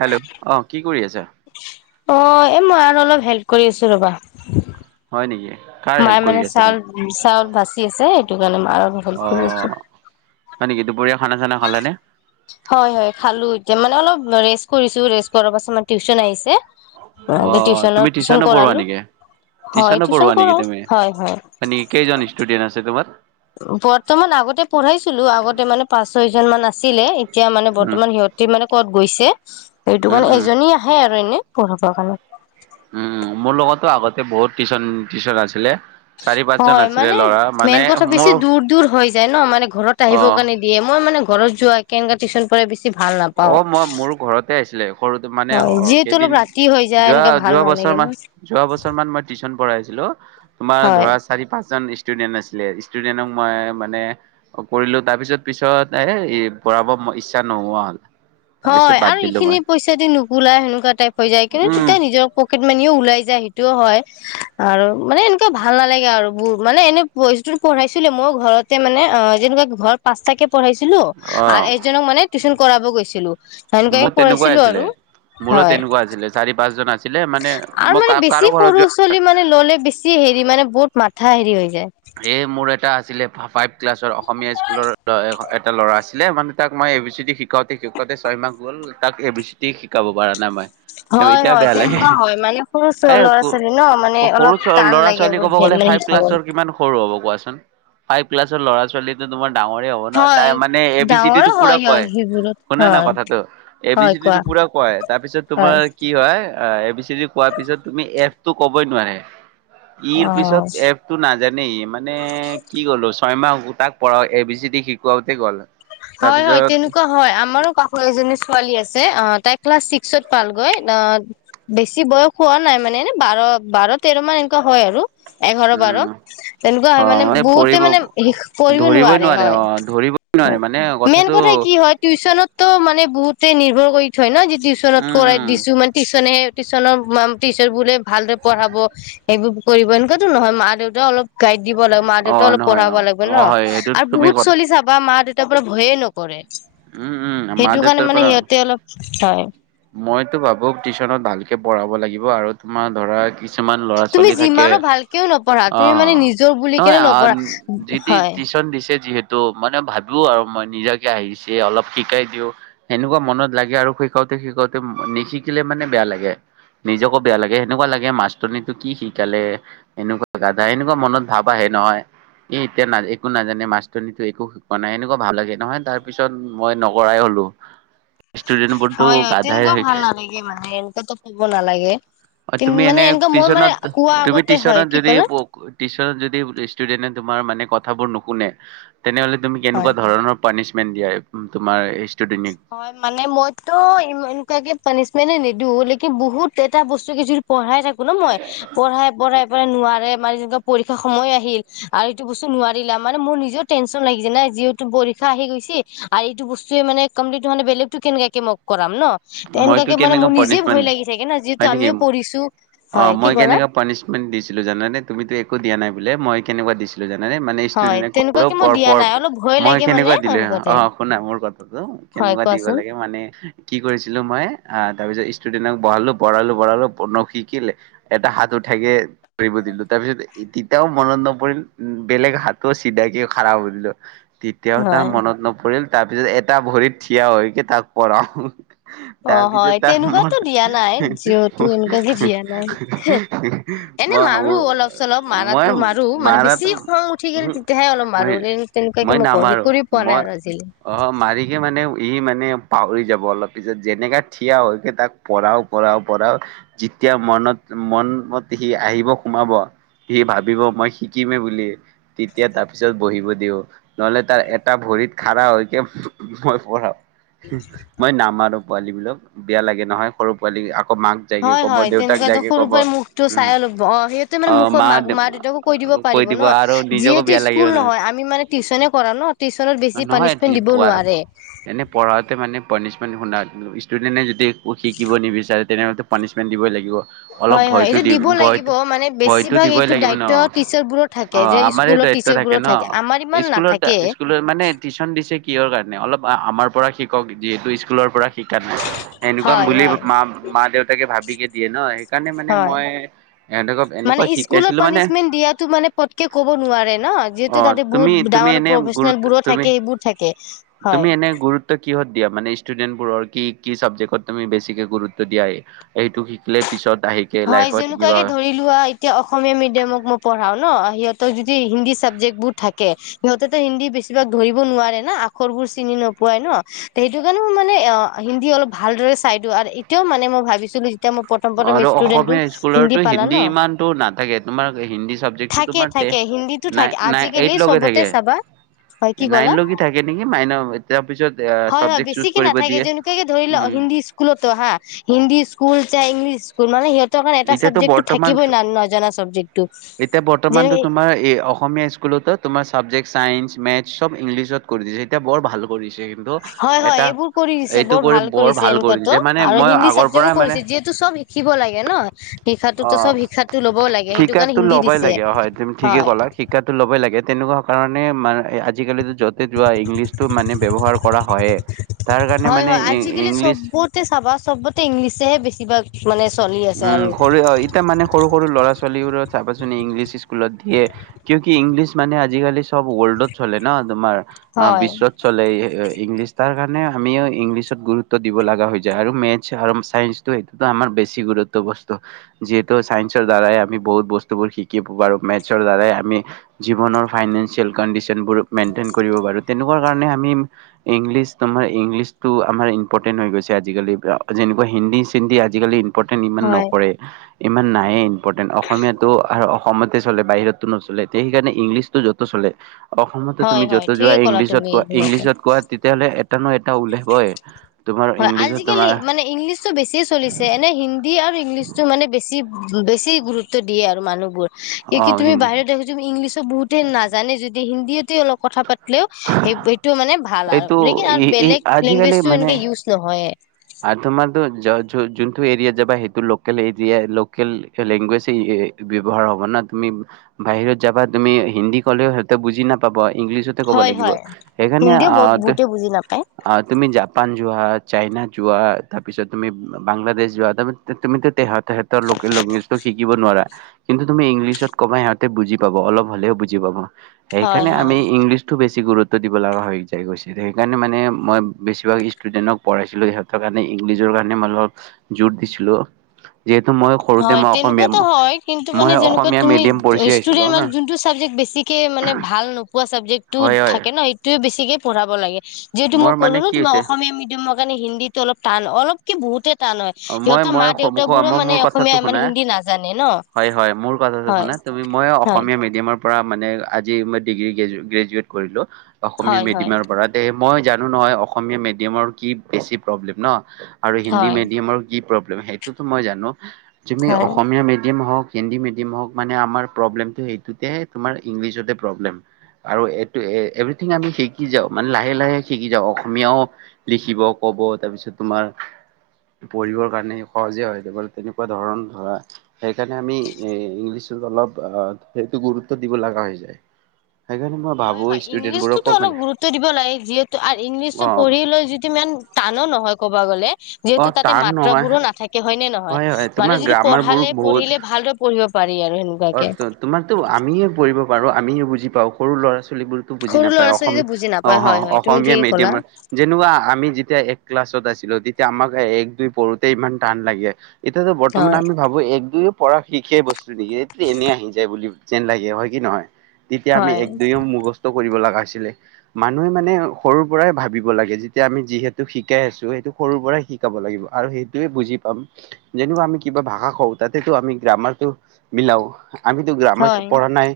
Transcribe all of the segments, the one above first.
Hello অহ কি কৰি আছ অহ এই মাৰ অলপ হেল্প কৰি আছো ৰ'বা হয় নেকি কাৰ হেল্প মায়ে কৰি মানে আছা চাউল তুমি চাউল বাচি আছে সেইটো কাৰণে মাৰ অলপ অ হেল্প কৰি আছো হয় নেকি দুপৰীয়া খানা চানা খালানে হয় হয় খালো এতিয়া মানে অলপ। ৰেষ্ট কৰিছো ৰেষ্ট কৰাৰ পাছত মানে টিউচন আহিছে। অহ টিউচনত তুমি টিউচন টিউচনো পঢ়োৱা কৰালো নেকি হয় টিউচনো টিউচন পঢ়োৱা কৰো নেকি তুমি, হয় হয় মানে কেইজন ষ্টুডেন্ট আছে তোমাৰ। বৰ্তমান আগতে পঢ়াইছিলো আগতে মানে পাঁচ ছয় জন মান আছিলে। এতিয়া মানে উম বৰ্তমান সিহঁতে মানে ক'ত গৈছে সেইটো উম কাৰণে উম এজনী আহে আৰু এনে। পঢ়িব কাৰণে উম উম মোৰ লগতো আগতে বহুত টিউচন টিউচন আছিলে চাৰি পাঁচ হয় মানে মেইন কথা বেছি দূৰ দূৰ হৈ যায় ন মানে ঘৰত আহিব অ কাৰণে দিয়ে মই মানে ঘৰত যোৱা কে এনেকুৱা টিউচন পঢ়াই বেছি ভাল নাপাও অহ মই মোৰো ঘৰতে আহিছিলে সৰুত মানে হয় অ যিহেতু অলপ কেইদিন ৰাতি হৈ যায় যোৱা এনেকা ভাল যোৱা বছ নালাগে ৰ ন মান যোৱা বছৰ মান মই টিউচন পঢ়াইছিলো তোমাৰ হয় ধৰা চাৰি পাঁচ জন ষ্টু ডেন্ট আছিলে ষ্টুডেন্টক মই মানে কৰিলো তাৰপিছত পিছত এ পঢ়াব মই ইচ্ছা নহোৱা হ'ল তাৰপিছত হয় বাদ আৰু দিলো এইখিনি মই পইচা দি নুখুলাই সেনেকুৱা টাইপ হৈ যায় কিন্তু উম তেতিয়া নিজৰ পকেট মানিও ওলাই যায় সেইটোও হয় আৰু মানে এনেকুৱা ভাল নালাগে আৰু ব'ৰ মানে এনে বস্তু পঢ়াইছিলো মইয়ো ঘৰতে মানে অ যেনেকুৱা ঘৰ পাঁচটাকে পঢ়াইছিলো অ আৰু এজনক মানে টিউচন কৰাব গৈছিলো সেনেকুৱাকে মোৰ তেনেকুৱাই কৰাইছিলো আছিলে আৰু মোৰো হয় তেনেকুৱা আছিলে চাৰি পাঁচজন আছিলে মানে আৰু মই মানে কা কাৰো বেছি ঘৰত যোৱা সৰু ছ'লী মানে ল'লে বেছি হেৰি মানে বহুত মাথা হেৰি হয় সে মোৰ এটা আছিলে ফাইভ ক্লাছৰ অসমীয়া স্কুলৰ এটা ল'ৰা আছিলে মানে তাক মই এ বি চি ডি শিকাওঁতে শিকাওঁতে ছয়মাহ গ'ল তাক এ বি চি ডি শিকাব পৰা নাই মই হয় এতিয়াও হয় বেয়া লাগে তেনেকুৱা হয় মানে সৰু এ ল'ৰা ছোৱালী ন মানে অলপ সৰু টান ল'ৰা লাগে ছোৱালী কব গ'লে মানে ফাইভ শিকাবলৈ। ক্লাছৰ কিমান সৰু হ'ব কোৱা চোন, ফাইভ ক্লাছৰ ল'ৰা ছোৱালীটো তোমাৰ ডাঙৰে হ'ব ন হয় তাই মানে এ বি চি ডি ডাঙৰো টো হয় পুৰা কয় সিহঁত সেইবোৰত। শুনা না হয় কথাটো এ বি হয় চি ডি কোৱা টো পুৰা কয় তাৰপিছত হয়। তোমাৰ কি হয় এ বি চি ডি কোৱাৰ পিছত তুমি এফ টো ক'বই নোৱাৰে ই ৰ অ', পিছত এফ টো না যানেই মানে কি ক'লো ছয়মাহ তাক পঢ় এ বি চি ডি শিকাওঁতে গ'ল হয় হয় তাৰপিছত তেনেকুৱা হয় আমাৰো কাষৰ এজনী ছোৱালী আছে অহ তাই ক্লাছ ছি ক্সত পাল গৈ অ বেছি বয়স হোৱা নাই মানে এনে বাৰ বাৰ তেৰ মান এনেকুৱা হয় আৰু এঘাৰ বাৰ উম তেনেকুৱা অ হয় মানে পৰিব বহুতে মানে সে পঢ়িব ধৰিবই নোৱাৰে হয় অ হয়। মানে মেইন কথাটো কথাই কি হয় টিউশচনতো মানে বহুতে নিৰ্ভৰ কৰি থয় ন টিউশচনত উম কৰাই উম দিছো মানেটিউশচনেে টিচনৰ টিচাৰ বোলে ভালদৰে পঢ়াব সেইবোৰ কৰিব এনেকুৱাতো নহয় মা দেউতা অলপ গাইড দিব লাগিব মা অ দেউতা অলপ নহয় পঢ়াব অ লাগিব অ ন হয় সেইটো আৰু তুমি বহুত কথা চলিছাব বাা মা দেউতা ভয়ে নকৰে উম উম মা সেইটো কাৰণে দেউতাৰ মানে পৰা সিহঁতে অলপ হয় মইতো ভাবো টিউচনত ভালকে পঢ়াব লাগিব আৰু তোমাৰ ধৰা কিছুমান ল'ৰা তুমি ছোৱালী থাকে যিমানো ভালকেও নপঢ়া অ তুমি মানে নিজৰ বুলি নহয় কেনে আহ নপঢ়া যি হয় দিছে যিহেতু ত মানে ভাবিও আৰু মই নিজাকে আহিছে অলপ শিকাই দিও সেনেকুৱা মনত লাগে আৰু শ তে শিকোওঁতে নি শিকিলে মানে বেয়া লাগে নিজকো বেয়া লাগে সেনেকুৱা লাগে মাষ্টনীটো কি শিকালে এনেকুৱা গাধা এনেকুৱা মনত ভাৱ আহে নহয় এ এতিয়া ন একো নাজানে মাছনো একো শিকোৱা নাই এনেকুৱা ভাল লাগে নহয় তাৰ পিছত মই নকৰাই হ'ল হয় হয় গাধাই তেনেকুৱাও ৰাখে। ভাল নালাগে মানে এনেকুৱাতো ক'ব নালাগে অ তুমি মানে এনে এনেকুৱা মই মানে টিউশচনত কোৱা তুমি আগতে হয় টিউশনত কি যদি ক'লা টিউচনত যদি ষ্টুডেন্ট তোমাৰ মানে কথাবোৰ নুশুনে তেনেহলে তুমি হয় কেনেকুৱা ধৰণৰ পানিছমেণ্ট দিয়ে তোমাৰ ষ্টুডেন্টক হয় মানে মইতো ইকুৱ কেে পানছো মানে নিদো লকি বহুত এটা বস্তু কি য পঢ়াই থাকো ন মই পঢ়াই পঢ়াই পঢাই নোৱাৰে পৰীক্ষা সময় আহিল আৰু এইটো বস্তু নোৱাৰিলা মানে মোৰ নিজেও টেনচন লাগিছে নাই যিহেতুৰ া আহি গৈছে আৰু এইটো বস্তুৱে মানে কম্লি মানে বেলেগতটো কেনেকাকে মোক কৰাম ন মইতো এনেকুৱাকে মানে কেনেকুৱা মোৰ নিজে পানিচমেন্ট ভয় লাগি থাকে না হয় যিহেতু নেকি আমিও পঢ়িছো অ হয় মই কি কলা কেনেকা পানিচমেন্ট দিছিলো জানে তুমিতো একো দিয়া নাই বো মই কেনেুৱা দিছিলো জানো ম মানে ষ্টুেট হয় কলেও তেনেকুৱাকে প মই দিয়া পৰ নাই অলপ ভয় মই লাগে মানে কেনেকুৱা দিলো এনেকুৱা অ টাইপ শুনা মোৰ কথাটো হয় কেনেকুৱা দিব কোৱাচোন লাগে মানে কি কৰিছে মই তাৰপিছত ষ্টুডেন্টক বঢ়ালো বঢ়ালো বঢ়ালো ন শিকিলে এটা হাত উঠাকে ধৰিব দিলো তাৰ পিছত তেতিয়াও মনত নপৰিল বেলেগ হাতও চিধাকে খাৰ হৈ দিলো তেতিয়াও তাৰ হয় মনত নপল তাৰ পিছত এটা ভৰিত থিয়া হৈকে তাক পঢ়াও অ তাৰ পিছত হয় তাৰ তেনেকুৱাতো মন দিয়া নাই যিহেতু এনেকুৱাকে দিয়া নাই এনে ভাবো মাৰো অলপ চলপ মই মাৰটো মাৰো মানে মাৰাটো বেছি খং উঠি উহো গ' তেতিয়াহে অলপ মই মাৰো তেনেকুৱাকে মই কৰি নামাৰো কৰি পোৱা নাই মই আৰু আজিলৈ অ মাৰিকে মানে ইি মানে পাহৰি যাব অলপ পিচত যেনেকা পিছত যেনেকা থিয়া হৈকে তাক পঢাও পঢও পঢ়ও যেতিয়া মনত মন ম সি আহিব সোমাব সি ভাবিব মই শিকিমেই বুলি তেতিয়া তাৰ পিছত বহিব দিওঁ নহলে তাৰ এটা ভৰিত খাৰা হৈকে মই পঢ়ও মই নামাৰো পোৱালী বিলাক বিেয়া লাগে নহয় সৰু পোৱালি আকৌ মাক যাইকে হয় ক'ব হয় দেউতাক তেনেকুৱাাত যাইকে সৰু ক'ব পৰা মুখতটো চাই উম অল অ সেইহতে মানে মুখক মাক মা দেউতাকো কৈ দিব আৰু নিজকো বেয়া লাগিব নহয় নহয় [unintelligible] পোৱা এনে পঢ়াতে মানে পনিশমেট শু ষ্টুডেণ্টে যদি শিকিব নিবিচাৰে তেনেহ'লে পানিছমেণ্ দই লাগিব অলপ হয় হয় ভয়তো এইটো দি দিব ভয় লাগিব মানে ভয়তো বেছিভাগ দিবই এইটো লাগিব ন দায়িত্ব টিচাৰবোৰৰ থাকে অ যে আমাৰে স্কুলত থাকে টিচাৰবোৰৰ ন আমাৰ ইমান স্কুলত নাথাকে মানে টিউচন দিছে কিহৰ কাৰণে অলপ আমাৰ পৰা শিকক যিহেতু স্কুলৰ পৰা শিকা নাই সেনেকুৱা হয় বুলি হয় মা মা দেউতাকে ভাবিকে দিয়ে ন সেইকাৰণে মানে হয় মই এহঁতক এনেকুৱা মানে স্কুলৰ শিকাইছিলো মানে পানিচমেন্ট দিয়াো মানে পতকে ক'ব নোৱাৰে ন যিহেতু তাতে বহুত ডাঙৰ তোমিএনে প্ৰফেচনেল বোৰো থাকে এইবোৰ থাকে হয় তুমি এনে গুৰুত্ব কিহত দিয়া মানে ডেন্টিষ্টৰ বোৰৰ কি কি চাবজেক্টত তুমি বেছিকে গুৰুত্ব দিয়া এইটো শিকিলে পিছত আহিকে হয় লাইফত যেনেকুৱাকে কিবা ধৰি লোৱা এতিয়া অসমীয়া মিডিয়ামক মই পঢ়াও ন সিহতৰ যদি হিন্দী চাবজেক্ট বোৰ থাকে, সিহতেটো হিন্দী বেছিভাগ ধৰিব নোৱাৰে না আখৰবোৰ চিনি নোপাই ন, সেইটো কাৰণে মই মানে হিন্দী অলপ ভালদৰে চাই দিওঁ। আৰু এতিয়াও মানে মই ভাবিছিলো [unintelligible] মই প্ৰথম আৰু প্ৰথম ষ্টুডেন্টটো অসমীয়া স্কুলৰতো পালা ন হিন্দী ইমানটো নাথাকে। তোমাৰ হিন্দী চাবজেক্টটো থাকে তোমাৰ তে থাকে হিন্দীটো নাই থাকে নাই এইট আজিকালি লৈকে চবতে থাকে। চাবা হয় কি ক'লা নাইন লৈকে থাকে নেকি মাইনৰ? তাৰ পিছত হয় হয় চাবজেক্ট চুজ বেছিকে কৰিব নাথাকে দিয়ে। যেনেকুৱাকে ধৰি লও হিন্দী স্কুলটো হা হিন্দী স্কুল [unintelligible] ইংলিছ [unintelligible] কাৰনে এটা এতিয়াতো চাবজেক্টটো বৰ্তমান থাকিবই নজনা চাবজেক্ট। এতিয়া বৰ্তমানতো তোমাৰ এই অসমীয়া স্কুলত তোমাৰ চাবজেক্ট চাইন্স, মেথ চব ইংলিছত কৰি দিছে। এতিয়া বৰ ভাল কৰিছে, কিন্তু হয় হয় এটা এইবোৰ কৰি দিছে এইটো কৰি ভাল বৰ কৰিছে ভাল কৰি এনেকুৱাতো যে মানে আৰু মই হিন্দী আগৰ চাবজেক্টো পৰাই মানে কৰিছে যিহেতু চব শিকিব লাগে নহ। অ', কাৰণে শিকাটো হিন্দী ল'বই দিছে লাগে, অ', হয়। তুমি ঠিকেই হয় ক'লা, শিকাটো ল'বই লাগে। তেনেকুৱা কাৰণে মান আজিকালিতো য'তে যোৱা ইংলিছতটো মানে ব্যৱহাৰ কৰা হয়েই। হয় হয়। আজিকালি চবতে চাবা, চবতে ইংলিচহে বেছিভাগ মানে চলি আছে উম, আৰু সৰু হয়। ইতিয়া মানে সৰু সৰু ল'ৰা ছো ছোৱালীবোৰত চাবাচোন ইংলিছ স্কুলত দিয়ে ক্যুকী ইংলিছ মানে আজিকালি চব ৱৰ্ল্ডত চলে ন তোমাৰ। অ', হয় বিশ্বত চলে। ইংলিছ তাৰ কাৰণে আমিও ইংলিছত গুৰুত্ব দিব লগা হৈ যায় আৰু মেথছ আৰু ছাইন্ঞ্চটো সেইটোতো আমাৰ বেছি বেছি গুৰুত্ব বস্তু, যিহেতু ছায়ন্সৰ দ্বাৰাই আমি বহুত বস্তুবোৰ শিকিব পাৰোঁ, মেথছৰ দ্বাৰাই আমি জীৱনৰ ফাইনেনচিয়েল কণ্ডিচন বোৰ মেইনটেইন কৰিব পাৰো। তেনেকুৱা কাৰণে আমি ইংলিছ তোমাৰ ইংলিছটো আমাৰ ইম্পৰ্টেণ্ট হৈ গৈছে আজিকালি। এনেকুৱা হিন্দী-চিন্তি আজিকালি ইমপৰ্তেণ্ট ইমান হয় নকৰে। ইমান নায়েই ইমপৰ্তেণ্ট, অসমীয়াটো আৰু অসমতে চলে বাহিৰততো নচলে, তে সেইকাৰণে ইংলিছতটো য'তো চলে। অসমতো হয় তুমি হয় য'তো যোৱা, ঠিকে ক'লা ইংলিছত তুমি কোৱা এইবিলাকতো ইংলিছত কোৱা তেতিয়াহ'লে এটা নহয় এটা ওলাবই, তোমাৰ হয় ইংলিছত আজিকালি তোমাৰ দিয়ে আৰু ইংলিছটো মানে বেছি বেছি গুৰুত্ব দিয়ে আৰু মানুহবোৰ অ [unintelligible] তুমি হিন্দী বাহিৰত ইংলিছো বহুতেই নাজানে যদি হিন্দীয়ে অলপ কথা পাতিলেও, সেই সেইটো মানে ভাল আৰু। এইটো লেকিন ই আৰু ই বেলেগ লেংগুৱেজটো এনেকে ইউজ নহয়। অহ তোমাৰতো য যোনটো এৰিয়াত যাবা সেইটো লোকেল এৰিয়া লোকেল লেংগুৱেজ ব্যৱহাৰ হ'ব না, তুমি বাহিৰত যাবা তুমি হিন্দী ক'লেও সিহতে বুজি নাপাব। ইংলিছতে ক'ব হয় লাগিব, হয় সেইকাৰণে হিন্দীও বহুত বহুতে বুজি নাপায় অ' তুমি জাপান যোৱা, চাইনাত যোৱা, তাৰ পিছত তুমি বাংলাদেশ যোৱা, তাৰ তুমিটো তেহতৰ লোকেল লেংগুৱেজ টো শিকিব নোৱাৰা। কিন্তু তুমি ইংলিছত কবা সিহঁতে বুজি পাব। অলপ হ'লেও বুজি পাব। হয় সেইকাৰণে হয় আমি ইংলিছটো বেছি বেছি গুৰুত্ব দিব লগা হৈ যায়, গৈছিলে। সেইকাৰণে মানে মই বেছিভাগ ষ্টুডেণ্টক পঢ়াইছিলোঁ, সিহঁত ত' কাৰণে ইংলিজৰ কাৰণে মই অলপ জোৰ দিছিলো। যিহেতু মই সৰুতে হয়, মই অসমীয়া তেনেকুৱাটো হয়। কিন্তু মানে মই যেনেকুৱা অসমীয়া তুমি মিডিয়াম পঢ়ি আহিছিলো ষ্টুদেনক না যোনটো চাবজেক্ট বেছি কে মানে ভাল নোপোৱা ছাবজেক্টটো হয় হয় থাকে ন, এইটোৱেই বেছিকে পঢ়াব লাগে। যিহেতু মই মোৰ ক'লো মানে ন কি তোমাক, হৈছে অসমীয়া মিডিয়ামৰ কাৰণে হিন্দীতটো অলপ টান, অলপ কি বহুতেই অ', মই-মই, সমুখৰ, মই মোৰ কথাত অসমীয়া টো মানে শুনা হিন্দী নাজানে ন হয়-হয়। মোৰ কথাটো হয় শুনা, তুমি মই হয় অসমীয়া মেদিয়াম ৰ পৰা মানে আজি মই ডিগ্ৰী গ্ৰেজুৱেট কৰিলোঁ। অসমীয়া হয় হয় মেদিয়ামৰ পৰা মই জানো নহয় অসমীয়া মেডিয়ামৰ কি বেছি প্ৰব্লেম নহ, আৰু হিন্দী হয় মেড কি প্ৰব্লেম, সেইটো মই জানো। যোনেই হয় অসমীয়া মেডিয়াম হওঁক হিন্দী মিডিয়াম হওক মানে আমাৰ প্ৰব্লেমটো সেইটোতে, তোমাৰ ইংলিছতে প্ৰব্লেম। আৰু এইটো এ এভৰিথিং আমি শিকি যাও। মানে লাহে লাহে শিকি যাওঁ, অসমীয়াও লিখিব ক ব তাৰপিছত তোমাৰ পঢ়িবৰ কাৰণে সহজে হয় তেনেকুৱা ধৰণ ধৰা সেইকাৰণে আমি এ ইংলিছৰল। অলপ আহ সেইটো গুৰুত্ব দিব লগা হৈ যায়। সেইকাৰণে মই ভাবো হয়-হয় ষ্টুডেন্ট ইংলিছতোতো বোৰকো অলপ মানে গুৰুত্ব দিব লাগে যিহেতু আৰু ইংলিছটো অ পঢ়ি লৈ যিটো ইমান তানো, নহয় ক'ব গ'লে অ যিহেতু তাতে টান মাত্ৰা নহয় বোৰো নাথাকে। হয়, মানুহ যদি পঢ়ালে-পঢ়িলে ভালদৰে পঢ়িব। পাৰি আৰু অ' সেনেকুৱাকে তোমাৰতো আমিযে পঢ়িব পাৰো আমিএ বুজি পাওঁ সৰু ল'ৰা ছোৱালী বোৰে টো বুজি সৰু নাপাই ল'ৰা আৰু ছোৱালীয়ে বুজি নাপায় অ-অ, হয় হয় তুমি অসমীয়া ঠিকে ক'লা মিডিয়াম ত যেনেকুৱা আমি যেতিয়া এ ক্লাছত ছত আছিলো তেতিয়া আমাক এক দুই পঢ়োতে ইমান টান লাগে এতিয়াতো বৰ্তমান হয় আমি ভাবো এক দুই পঢ়া শিকেই বস্তু নেকিয়া এনেই আহি যায় বুলি যেন লাগে হয় কি নহয়। তেতিয়া আমি হয় এক দুইও মুখা স্থ কৰিব লগা হয়। মানুহে মানে সৰু পৰাই ভাবিব লাগে যেতিয়া আমি যিহেতু শিকাই আছো সেইটো সৰুৰ পৰাই। শিকাব লাগিব আৰু সেইটোয়ে বুজি পাম যেনিবা আমি কিবা ভাষা কওঁ তাতেতো আমি গ্ৰামাৰটো। মিলাও আমিতো গ্ৰামাৰ হয় পঢ়া নাই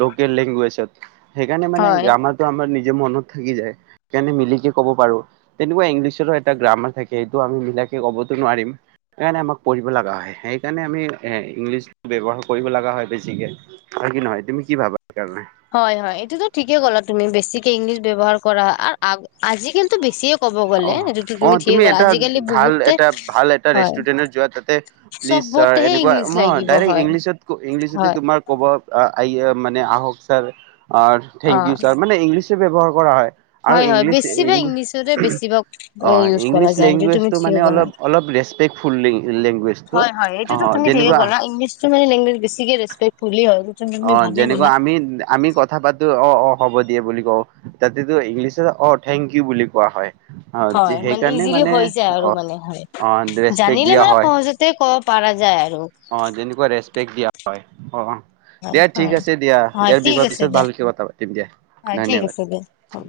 লোকেল লেংগুৱেজত। সেইকাৰণে মে হয় গ্ৰামাৰটো আমাৰ নি যে মনত থাকি যায় সেইকাৰণে মিলিকে ক'ব পাৰো ল, তেনেকুৱা ইংলিছৰো এটা গ্ৰামাৰ থাকে। সেইটো আমি মিলা ক'বতো নোৱাৰিম সেইকাৰণে আমাক পঢ়িব লগা হয় সেইকাৰণে আমি ইংলিছ ব্যৱহাৰ কৰিব লগা হয় বেছিকে হয় কি নহয় তুমি কি ভাবা? সেইকাৰণে হয়-হয় এইটোতো ঠিকেই গ'লা তুমি বেছিকে ইংলিছ ব্যৱহাৰ কৰা হয়, আজি কিন্তু অ-অ তুমি এটা আজিকালি ভাল বহুতে এটা ভাল এটা হয় ৰেষ্টুৰেণ্টৰ যোৱা তাতে, প্লিজ ছাৰ চবতেহে এনেকুৱা ইংলিছ ময় লাগিব ডাইৰেক্ট হয় ইংলিছত ইংলিছতে হয় তোমাৰ ক'ব আ', আযে মানে আহক sir thank O you sir মানে ইংলিছো ব্যৱহাৰ কৰা হয়। আৰু হয় হয় ইংলিছ ইং বেছিভাগ ইংলিছৰে বেছিভাগ অঁ', ইউজ কৰা ইংলিছ যায় সেইটো তুমি লেংগুৱেজটো মানে ঠিকে ক'লা। অলপ অলপ ৰেচপেক্টফুল লেংগুৱেজটো। হয়, এইটো অ টো তুমি ঠিকে যেনেকুৱা ক' ইংলছতো মে লেংগুজ টো বেছিকে ৰেচপেকফুলি হয়। তুমি অ' ভালে যেনেকুৱা ক'লা। আমি-আমি কথা পাতো অ', অ' হ'ব দিয়ে বুলি কওঁ তাতেতো ইংলিছত অ' থেংক ইউ বুলি কোৱা হয়। অ হয়, মানে সেইকাৰণে ইজিলি হৈ যায় অ আৰু মানে হয়, অ ৰেচপেক্ট জানিলে দিয়া মানে হয় সহজতে ক'ব পাৰ কৰা যায় আৰু। অ' যেনেকুৱা ৰেচপেক্ট দিয়া হয় অ', হয় দিয়া ঠিক হয় আছে দিয়া হয় ইয়াৰ ঠিক বিষৰ আছে পিছত দিয়া ভালকে কথা পাতিম দিয়া। হয় ঠিক ধন্যবাদ আছে দিয়া হ'ব।